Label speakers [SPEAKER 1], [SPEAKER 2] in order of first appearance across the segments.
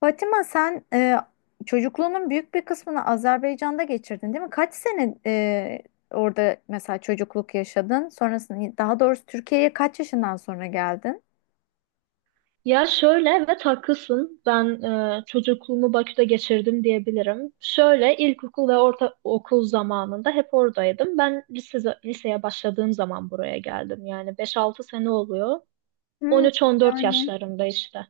[SPEAKER 1] Fatima sen çocukluğunun büyük bir kısmını Azerbaycan'da geçirdin değil mi? Kaç sene orada mesela çocukluk yaşadın? Sonrasında daha doğrusu Türkiye'ye kaç yaşından sonra geldin?
[SPEAKER 2] Ya şöyle evet haklısın. Ben çocukluğumu Bakü'de geçirdim diyebilirim. Şöyle ilkokul ve orta okul zamanında hep oradaydım. Ben liseye başladığım zaman buraya geldim. Yani beş-altı sene oluyor. On
[SPEAKER 1] Hmm,
[SPEAKER 2] üç-on dört
[SPEAKER 1] yani
[SPEAKER 2] yaşlarında işte.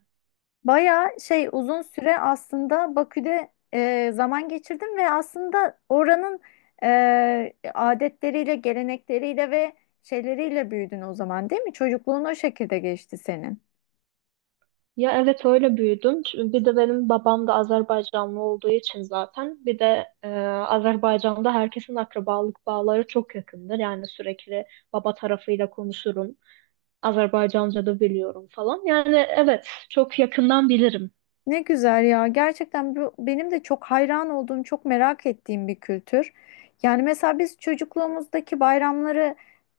[SPEAKER 1] bayağı şey uzun süre aslında Bakü'de zaman geçirdim ve aslında oranın adetleriyle, gelenekleriyle ve şeyleriyle büyüdün o zaman değil mi? Çocukluğun o şekilde geçti senin.
[SPEAKER 2] Ya evet öyle büyüdüm. Çünkü bir de benim babam da Azerbaycanlı olduğu için zaten. Bir de Azerbaycan'da herkesin akrabalık bağları çok yakındır. Yani sürekli baba tarafıyla konuşurum. Azerbaycanca da biliyorum falan. Yani evet çok yakından bilirim.
[SPEAKER 1] Ne güzel ya. Gerçekten bu benim de çok hayran olduğum, çok merak ettiğim bir kültür. Yani mesela biz çocukluğumuzdaki bayramları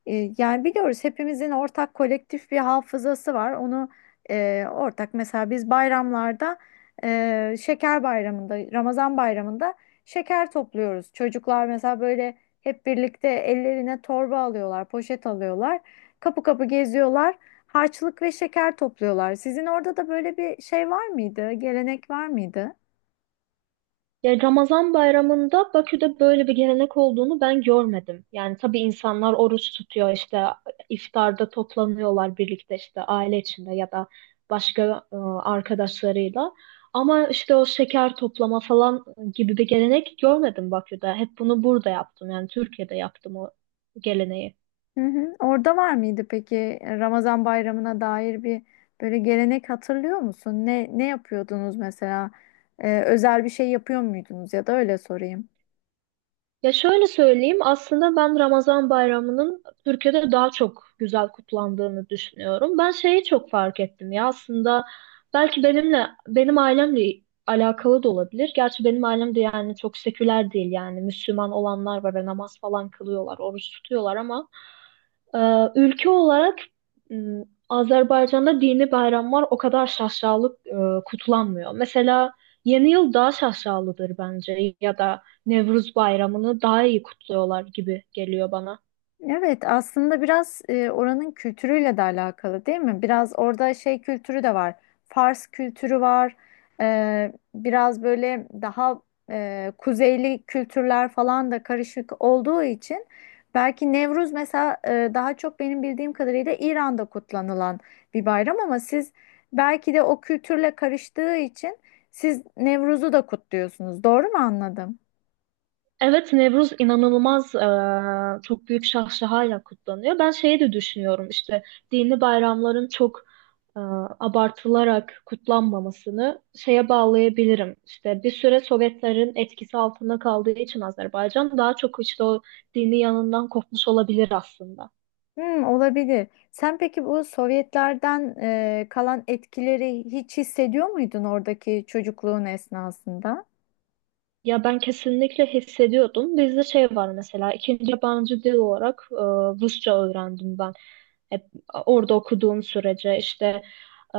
[SPEAKER 1] yani biliyoruz hepimizin ortak kolektif bir hafızası var. Onu ortak mesela biz bayramlarda şeker bayramında, Ramazan bayramında şeker topluyoruz. Çocuklar mesela böyle hep birlikte ellerine torba alıyorlar, poşet alıyorlar. Kapı kapı geziyorlar. Harçlık ve şeker topluyorlar. Sizin orada da böyle bir şey var mıydı? Gelenek var mıydı?
[SPEAKER 2] Ya Ramazan bayramında Bakü'de böyle bir gelenek olduğunu ben görmedim. Yani tabii insanlar oruç tutuyor işte iftarda toplanıyorlar birlikte işte aile içinde ya da başka arkadaşlarıyla. Ama işte o şeker toplama falan gibi bir gelenek görmedim Bakü'de. Hep bunu burada yaptım yani Türkiye'de yaptım o geleneği.
[SPEAKER 1] Hı hı. Orada var mıydı peki Ramazan bayramına dair bir böyle gelenek hatırlıyor musun? Ne yapıyordunuz mesela? Özel bir şey yapıyor muydunuz ya da öyle sorayım.
[SPEAKER 2] Ya şöyle söyleyeyim, aslında ben Ramazan bayramının Türkiye'de daha çok güzel kutlandığını düşünüyorum. Ben şeyi çok fark ettim ya, aslında belki benimle benim ailemle alakalı da olabilir. Gerçi benim ailem de yani çok seküler değil, yani Müslüman olanlar var ve namaz falan kılıyorlar, oruç tutuyorlar ama ülke olarak Azerbaycan'da dini bayramlar o kadar şaşalı kutlanmıyor. Mesela Yeni Yıl daha şaşalıdır bence ya da Nevruz Bayramı'nı daha iyi kutluyorlar gibi geliyor bana.
[SPEAKER 1] Evet, aslında biraz oranın kültürüyle de alakalı değil mi? Biraz orada şey kültürü de var. Fars kültürü var. Biraz böyle daha kuzeyli kültürler falan da karışık olduğu için belki Nevruz mesela daha çok benim bildiğim kadarıyla İran'da kutlanılan bir bayram ama siz belki de o kültürle karıştığı için siz Nevruz'u da kutluyorsunuz. Doğru mu anladım?
[SPEAKER 2] Evet, Nevruz inanılmaz, çok büyük şahşahayla kutlanıyor. Ben şeyi de düşünüyorum, işte dini bayramların çok e, abartılarak kutlanmamasını şeye bağlayabilirim. İşte bir süre Sovyetlerin etkisi altında kaldığı için Azerbaycan daha çok işte o dini yanından kopmuş olabilir aslında.
[SPEAKER 1] Hmm, olabilir. Sen peki bu Sovyetlerden kalan etkileri hiç hissediyor muydun oradaki çocukluğun esnasında?
[SPEAKER 2] Ya ben kesinlikle hissediyordum. Bizde şey var mesela, ikinci yabancı dil olarak Rusça öğrendim ben. Hep orada okuduğum sürece işte e,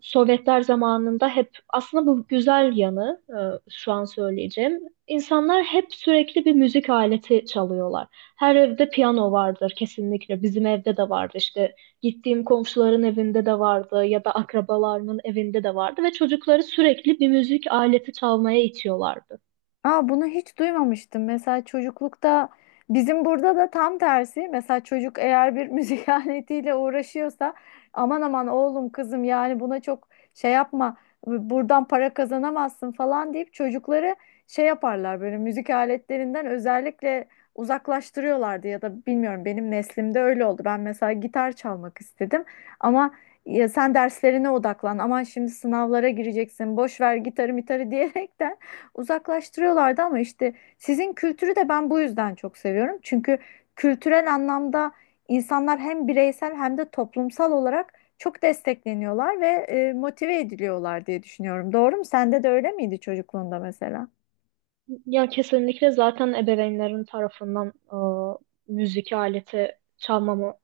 [SPEAKER 2] Sovyetler zamanında hep aslında bu güzel yanı şu an söyleyeceğim. İnsanlar hep sürekli bir müzik aleti çalıyorlar. Her evde piyano vardır kesinlikle. Bizim evde de vardı, işte gittiğim komşuların evinde de vardı ya da akrabalarının evinde de vardı ve çocukları sürekli bir müzik aleti çalmaya itiyorlardı.
[SPEAKER 1] Aa, bunu hiç duymamıştım. Mesela çocuklukta bizim burada da tam tersi. Mesela çocuk eğer bir müzik aletiyle uğraşıyorsa aman aman oğlum kızım, yani buna çok şey yapma, buradan para kazanamazsın falan deyip çocukları şey yaparlar, böyle müzik aletlerinden özellikle uzaklaştırıyorlardı ya da bilmiyorum, benim neslimde öyle oldu. Ben mesela gitar çalmak istedim ama ya sen derslerine odaklan, aman şimdi sınavlara gireceksin, boş ver gitarı mitarı diyerekten uzaklaştırıyorlardı, ama işte sizin kültürü de ben bu yüzden çok seviyorum. Çünkü kültürel anlamda insanlar hem bireysel hem de toplumsal olarak çok destekleniyorlar ve motive ediliyorlar diye düşünüyorum. Doğru mu? Sende de öyle miydi çocukluğunda mesela?
[SPEAKER 2] Ya kesinlikle zaten ebeveynlerin tarafından müzik aleti çalmamı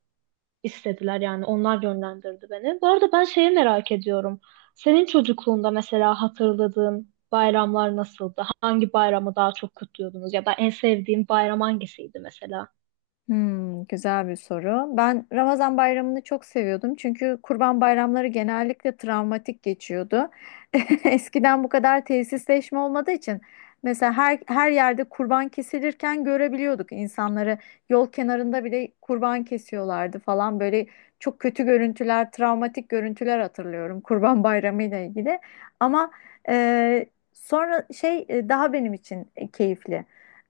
[SPEAKER 2] istediler, yani onlar yönlendirdi beni. Bu arada ben şeyi merak ediyorum. Senin çocukluğunda mesela hatırladığın bayramlar nasıldı? Hangi bayramı daha çok kutluyordunuz? Ya da en sevdiğin bayram hangisiydi mesela?
[SPEAKER 1] Hmm, güzel bir soru. Ben Ramazan bayramını çok seviyordum, çünkü kurban bayramları genellikle travmatik geçiyordu. Eskiden bu kadar tesisleşme olmadığı için mesela her yerde kurban kesilirken görebiliyorduk insanları, yol kenarında bile kurban kesiyorlardı falan, böyle çok kötü görüntüler, travmatik görüntüler hatırlıyorum kurban bayramı ile ilgili. Ama e, sonra şey, daha benim için keyifli,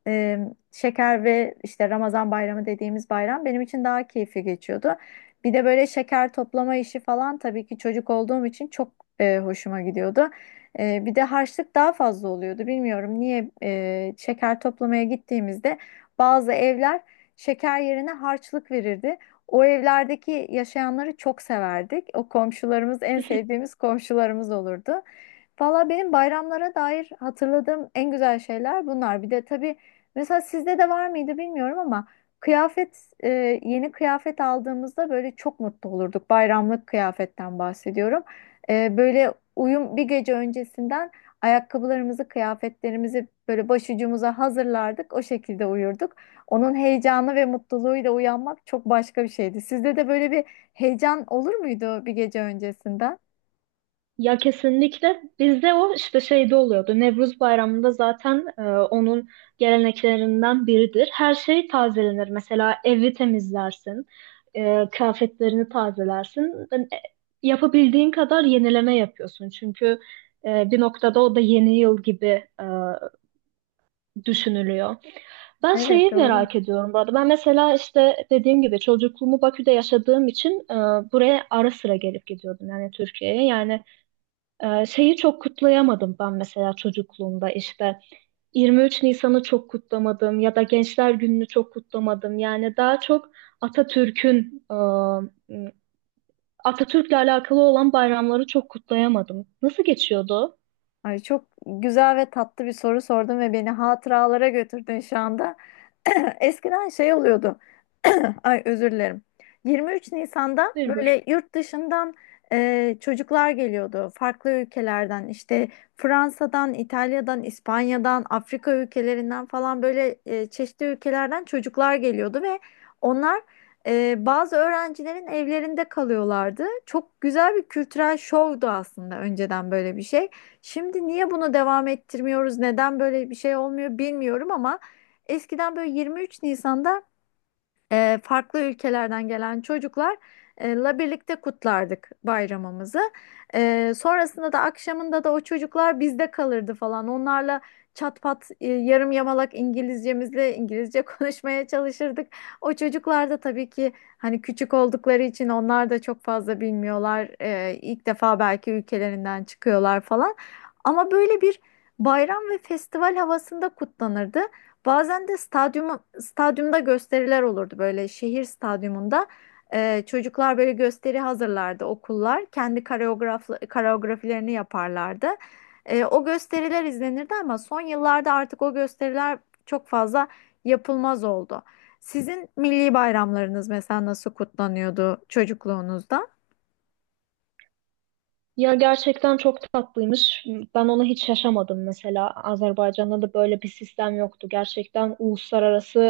[SPEAKER 1] e, şeker ve işte Ramazan bayramı dediğimiz bayram benim için daha keyifli geçiyordu. Bir de böyle şeker toplama işi falan tabii ki çocuk olduğum için çok hoşuma gidiyordu. Bir de harçlık daha fazla oluyordu. Bilmiyorum niye, şeker toplamaya gittiğimizde bazı evler şeker yerine harçlık verirdi. O evlerdeki yaşayanları çok severdik. O komşularımız en sevdiğimiz komşularımız olurdu. Valla benim bayramlara dair hatırladığım en güzel şeyler bunlar. Bir de tabii, mesela sizde de var mıydı bilmiyorum ama kıyafet e, yeni kıyafet aldığımızda böyle çok mutlu olurduk. Bayramlık kıyafetten bahsediyorum. Böyle uyum, bir gece öncesinden ayakkabılarımızı, kıyafetlerimizi böyle başucumuza hazırlardık. O şekilde uyurduk. Onun heyecanı ve mutluluğuyla uyanmak çok başka bir şeydi. Sizde de böyle bir heyecan olur muydu bir gece öncesinden?
[SPEAKER 2] Ya kesinlikle bizde o işte şeyde oluyordu. Nevruz Bayramı'nda zaten onun geleneklerinden biridir. Her şey tazelenir. Mesela evi temizlersin, kıyafetlerini tazelersin. Yapabildiğin kadar yenileme yapıyorsun. Çünkü bir noktada o da yeni yıl gibi e, düşünülüyor. Ben
[SPEAKER 1] Evet,
[SPEAKER 2] şeyi
[SPEAKER 1] doğru.
[SPEAKER 2] merak ediyorum bu arada. Ben mesela işte dediğim gibi çocukluğumu Bakü'de yaşadığım için buraya ara sıra gelip gidiyordum yani Türkiye'ye. Yani şeyi çok kutlayamadım ben mesela çocukluğumda, işte 23 Nisan'ı çok kutlamadım ya da Gençler Günü'nü çok kutlamadım. Yani daha çok Atatürk'ün e, Atatürk'le alakalı olan bayramları çok kutlayamadım. Nasıl geçiyordu?
[SPEAKER 1] Ay çok güzel ve tatlı bir soru sordun ve beni hatıralara götürdün şu anda. Eskiden şey oluyordu. Ay özür dilerim. 23 Nisan'da
[SPEAKER 2] Bir bir.
[SPEAKER 1] böyle yurt dışından çocuklar geliyordu. Farklı ülkelerden işte Fransa'dan, İtalya'dan, İspanya'dan, Afrika ülkelerinden falan böyle çeşitli ülkelerden çocuklar geliyordu ve onlar bazı öğrencilerin evlerinde kalıyorlardı. Çok güzel bir kültürel şovdu aslında önceden böyle bir şey. Şimdi niye bunu devam ettirmiyoruz, neden böyle bir şey olmuyor bilmiyorum, ama eskiden böyle 23 Nisan'da farklı ülkelerden gelen çocuklarla birlikte kutlardık bayramımızı. Sonrasında da akşamında da o çocuklar bizde kalırdı falan. Onlarla çat pat, yarım yamalak İngilizcemizle İngilizce konuşmaya çalışırdık. O çocuklar da tabii ki hani küçük oldukları için onlar da çok fazla bilmiyorlar. E, ilk defa belki ülkelerinden çıkıyorlar falan. Ama böyle bir bayram ve festival havasında kutlanırdı. Bazen de stadyumda gösteriler olurdu böyle şehir stadyumunda. Çocuklar böyle gösteri hazırlardı okullar. Kendi koreografilerini yaparlardı. O gösteriler izlenirdi ama son yıllarda artık o gösteriler çok fazla yapılmaz oldu. Sizin milli bayramlarınız mesela nasıl kutlanıyordu çocukluğunuzda?
[SPEAKER 2] Ya gerçekten çok tatlıymış. Ben onu hiç yaşamadım mesela. Azerbaycan'da da böyle bir sistem yoktu. Gerçekten uluslararası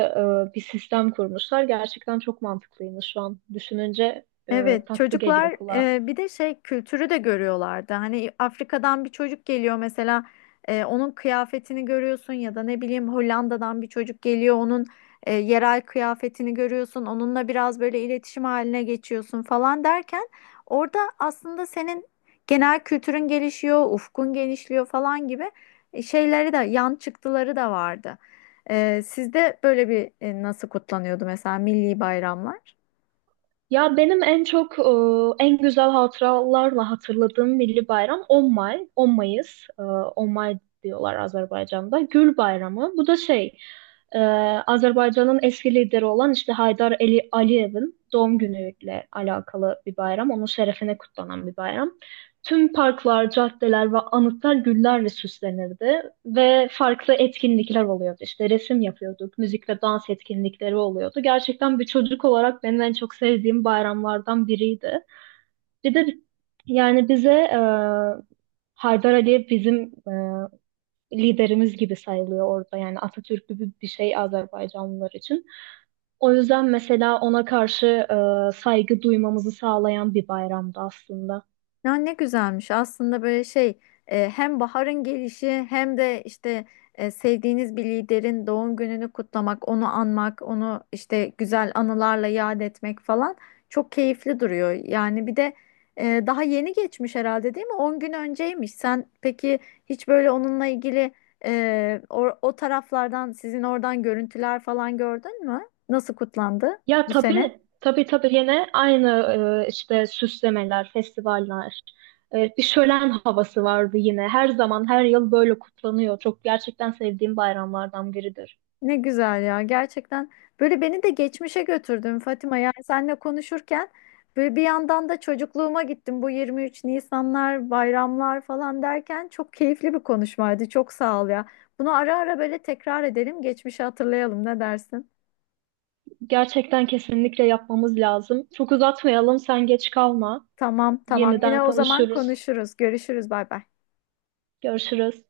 [SPEAKER 2] bir sistem kurmuşlar. Gerçekten çok mantıklıymış, şu an düşününce
[SPEAKER 1] Evet,
[SPEAKER 2] tatlı geliyor
[SPEAKER 1] çocuklar
[SPEAKER 2] kulağa.
[SPEAKER 1] bir de şey kültürü de görüyorlardı. Hani Afrika'dan bir çocuk geliyor mesela, onun kıyafetini görüyorsun ya da ne bileyim Hollanda'dan bir çocuk geliyor, onun yerel kıyafetini görüyorsun. Onunla biraz böyle iletişim haline geçiyorsun falan derken orada aslında senin genel kültürün gelişiyor, ufkun genişliyor falan gibi şeyleri de, yan çıktıları da vardı. Sizde böyle bir, nasıl kutlanıyordu mesela milli bayramlar?
[SPEAKER 2] Ya benim en çok en güzel hatıralarla hatırladığım milli bayram 10 Mayıs, 10 May diyorlar Azerbaycan'da. Gül Bayramı. Bu da e, Azerbaycan'ın eski lideri olan işte Haydar Ali Aliyev'in doğum günüyle alakalı bir bayram. Onun şerefine kutlanan bir bayram. Tüm parklar, caddeler ve anıtlar güllerle süslenirdi ve farklı etkinlikler oluyordu. İşte resim yapıyorduk, müzik ve dans etkinlikleri oluyordu. Gerçekten bir çocuk olarak benim en çok sevdiğim bayramlardan biriydi. Bir de yani bize Haydar Aliyev bizim e, liderimiz gibi sayılıyor orada. Yani Atatürk gibi bir şey Azerbaycanlılar için. O yüzden mesela ona karşı saygı duymamızı sağlayan bir bayramdı aslında.
[SPEAKER 1] Ya ne güzelmiş aslında, böyle şey, hem baharın gelişi hem de işte sevdiğiniz bir liderin doğum gününü kutlamak, onu anmak, onu işte güzel anılarla yad etmek falan çok keyifli duruyor. Yani bir de daha yeni geçmiş herhalde, değil mi? On gün önceymiş. Sen peki hiç böyle onunla ilgili o taraflardan, sizin oradan görüntüler falan gördün mü? Nasıl kutlandı
[SPEAKER 2] Ya
[SPEAKER 1] bu sene?
[SPEAKER 2] tabii tabii tabii, yine aynı işte süslemeler, festivaller. E, bir şölen havası vardı yine. Her zaman her yıl böyle kutlanıyor. Çok gerçekten sevdiğim bayramlardan biridir.
[SPEAKER 1] Ne güzel ya, gerçekten böyle beni de geçmişe götürdün Fatima, yani seninle konuşurken böyle bir yandan da çocukluğuma gittim, bu 23 Nisanlar, bayramlar falan derken çok keyifli bir konuşmaydı, çok sağ ol ya, bunu ara ara böyle tekrar edelim, geçmişi hatırlayalım, ne dersin?
[SPEAKER 2] Gerçekten kesinlikle yapmamız lazım. Çok uzatmayalım, sen geç kalma.
[SPEAKER 1] Tamam tamam,
[SPEAKER 2] Yeniden
[SPEAKER 1] yine o zaman
[SPEAKER 2] konuşuruz.
[SPEAKER 1] konuşuruz, görüşürüz, bay bay.
[SPEAKER 2] Görüşürüz.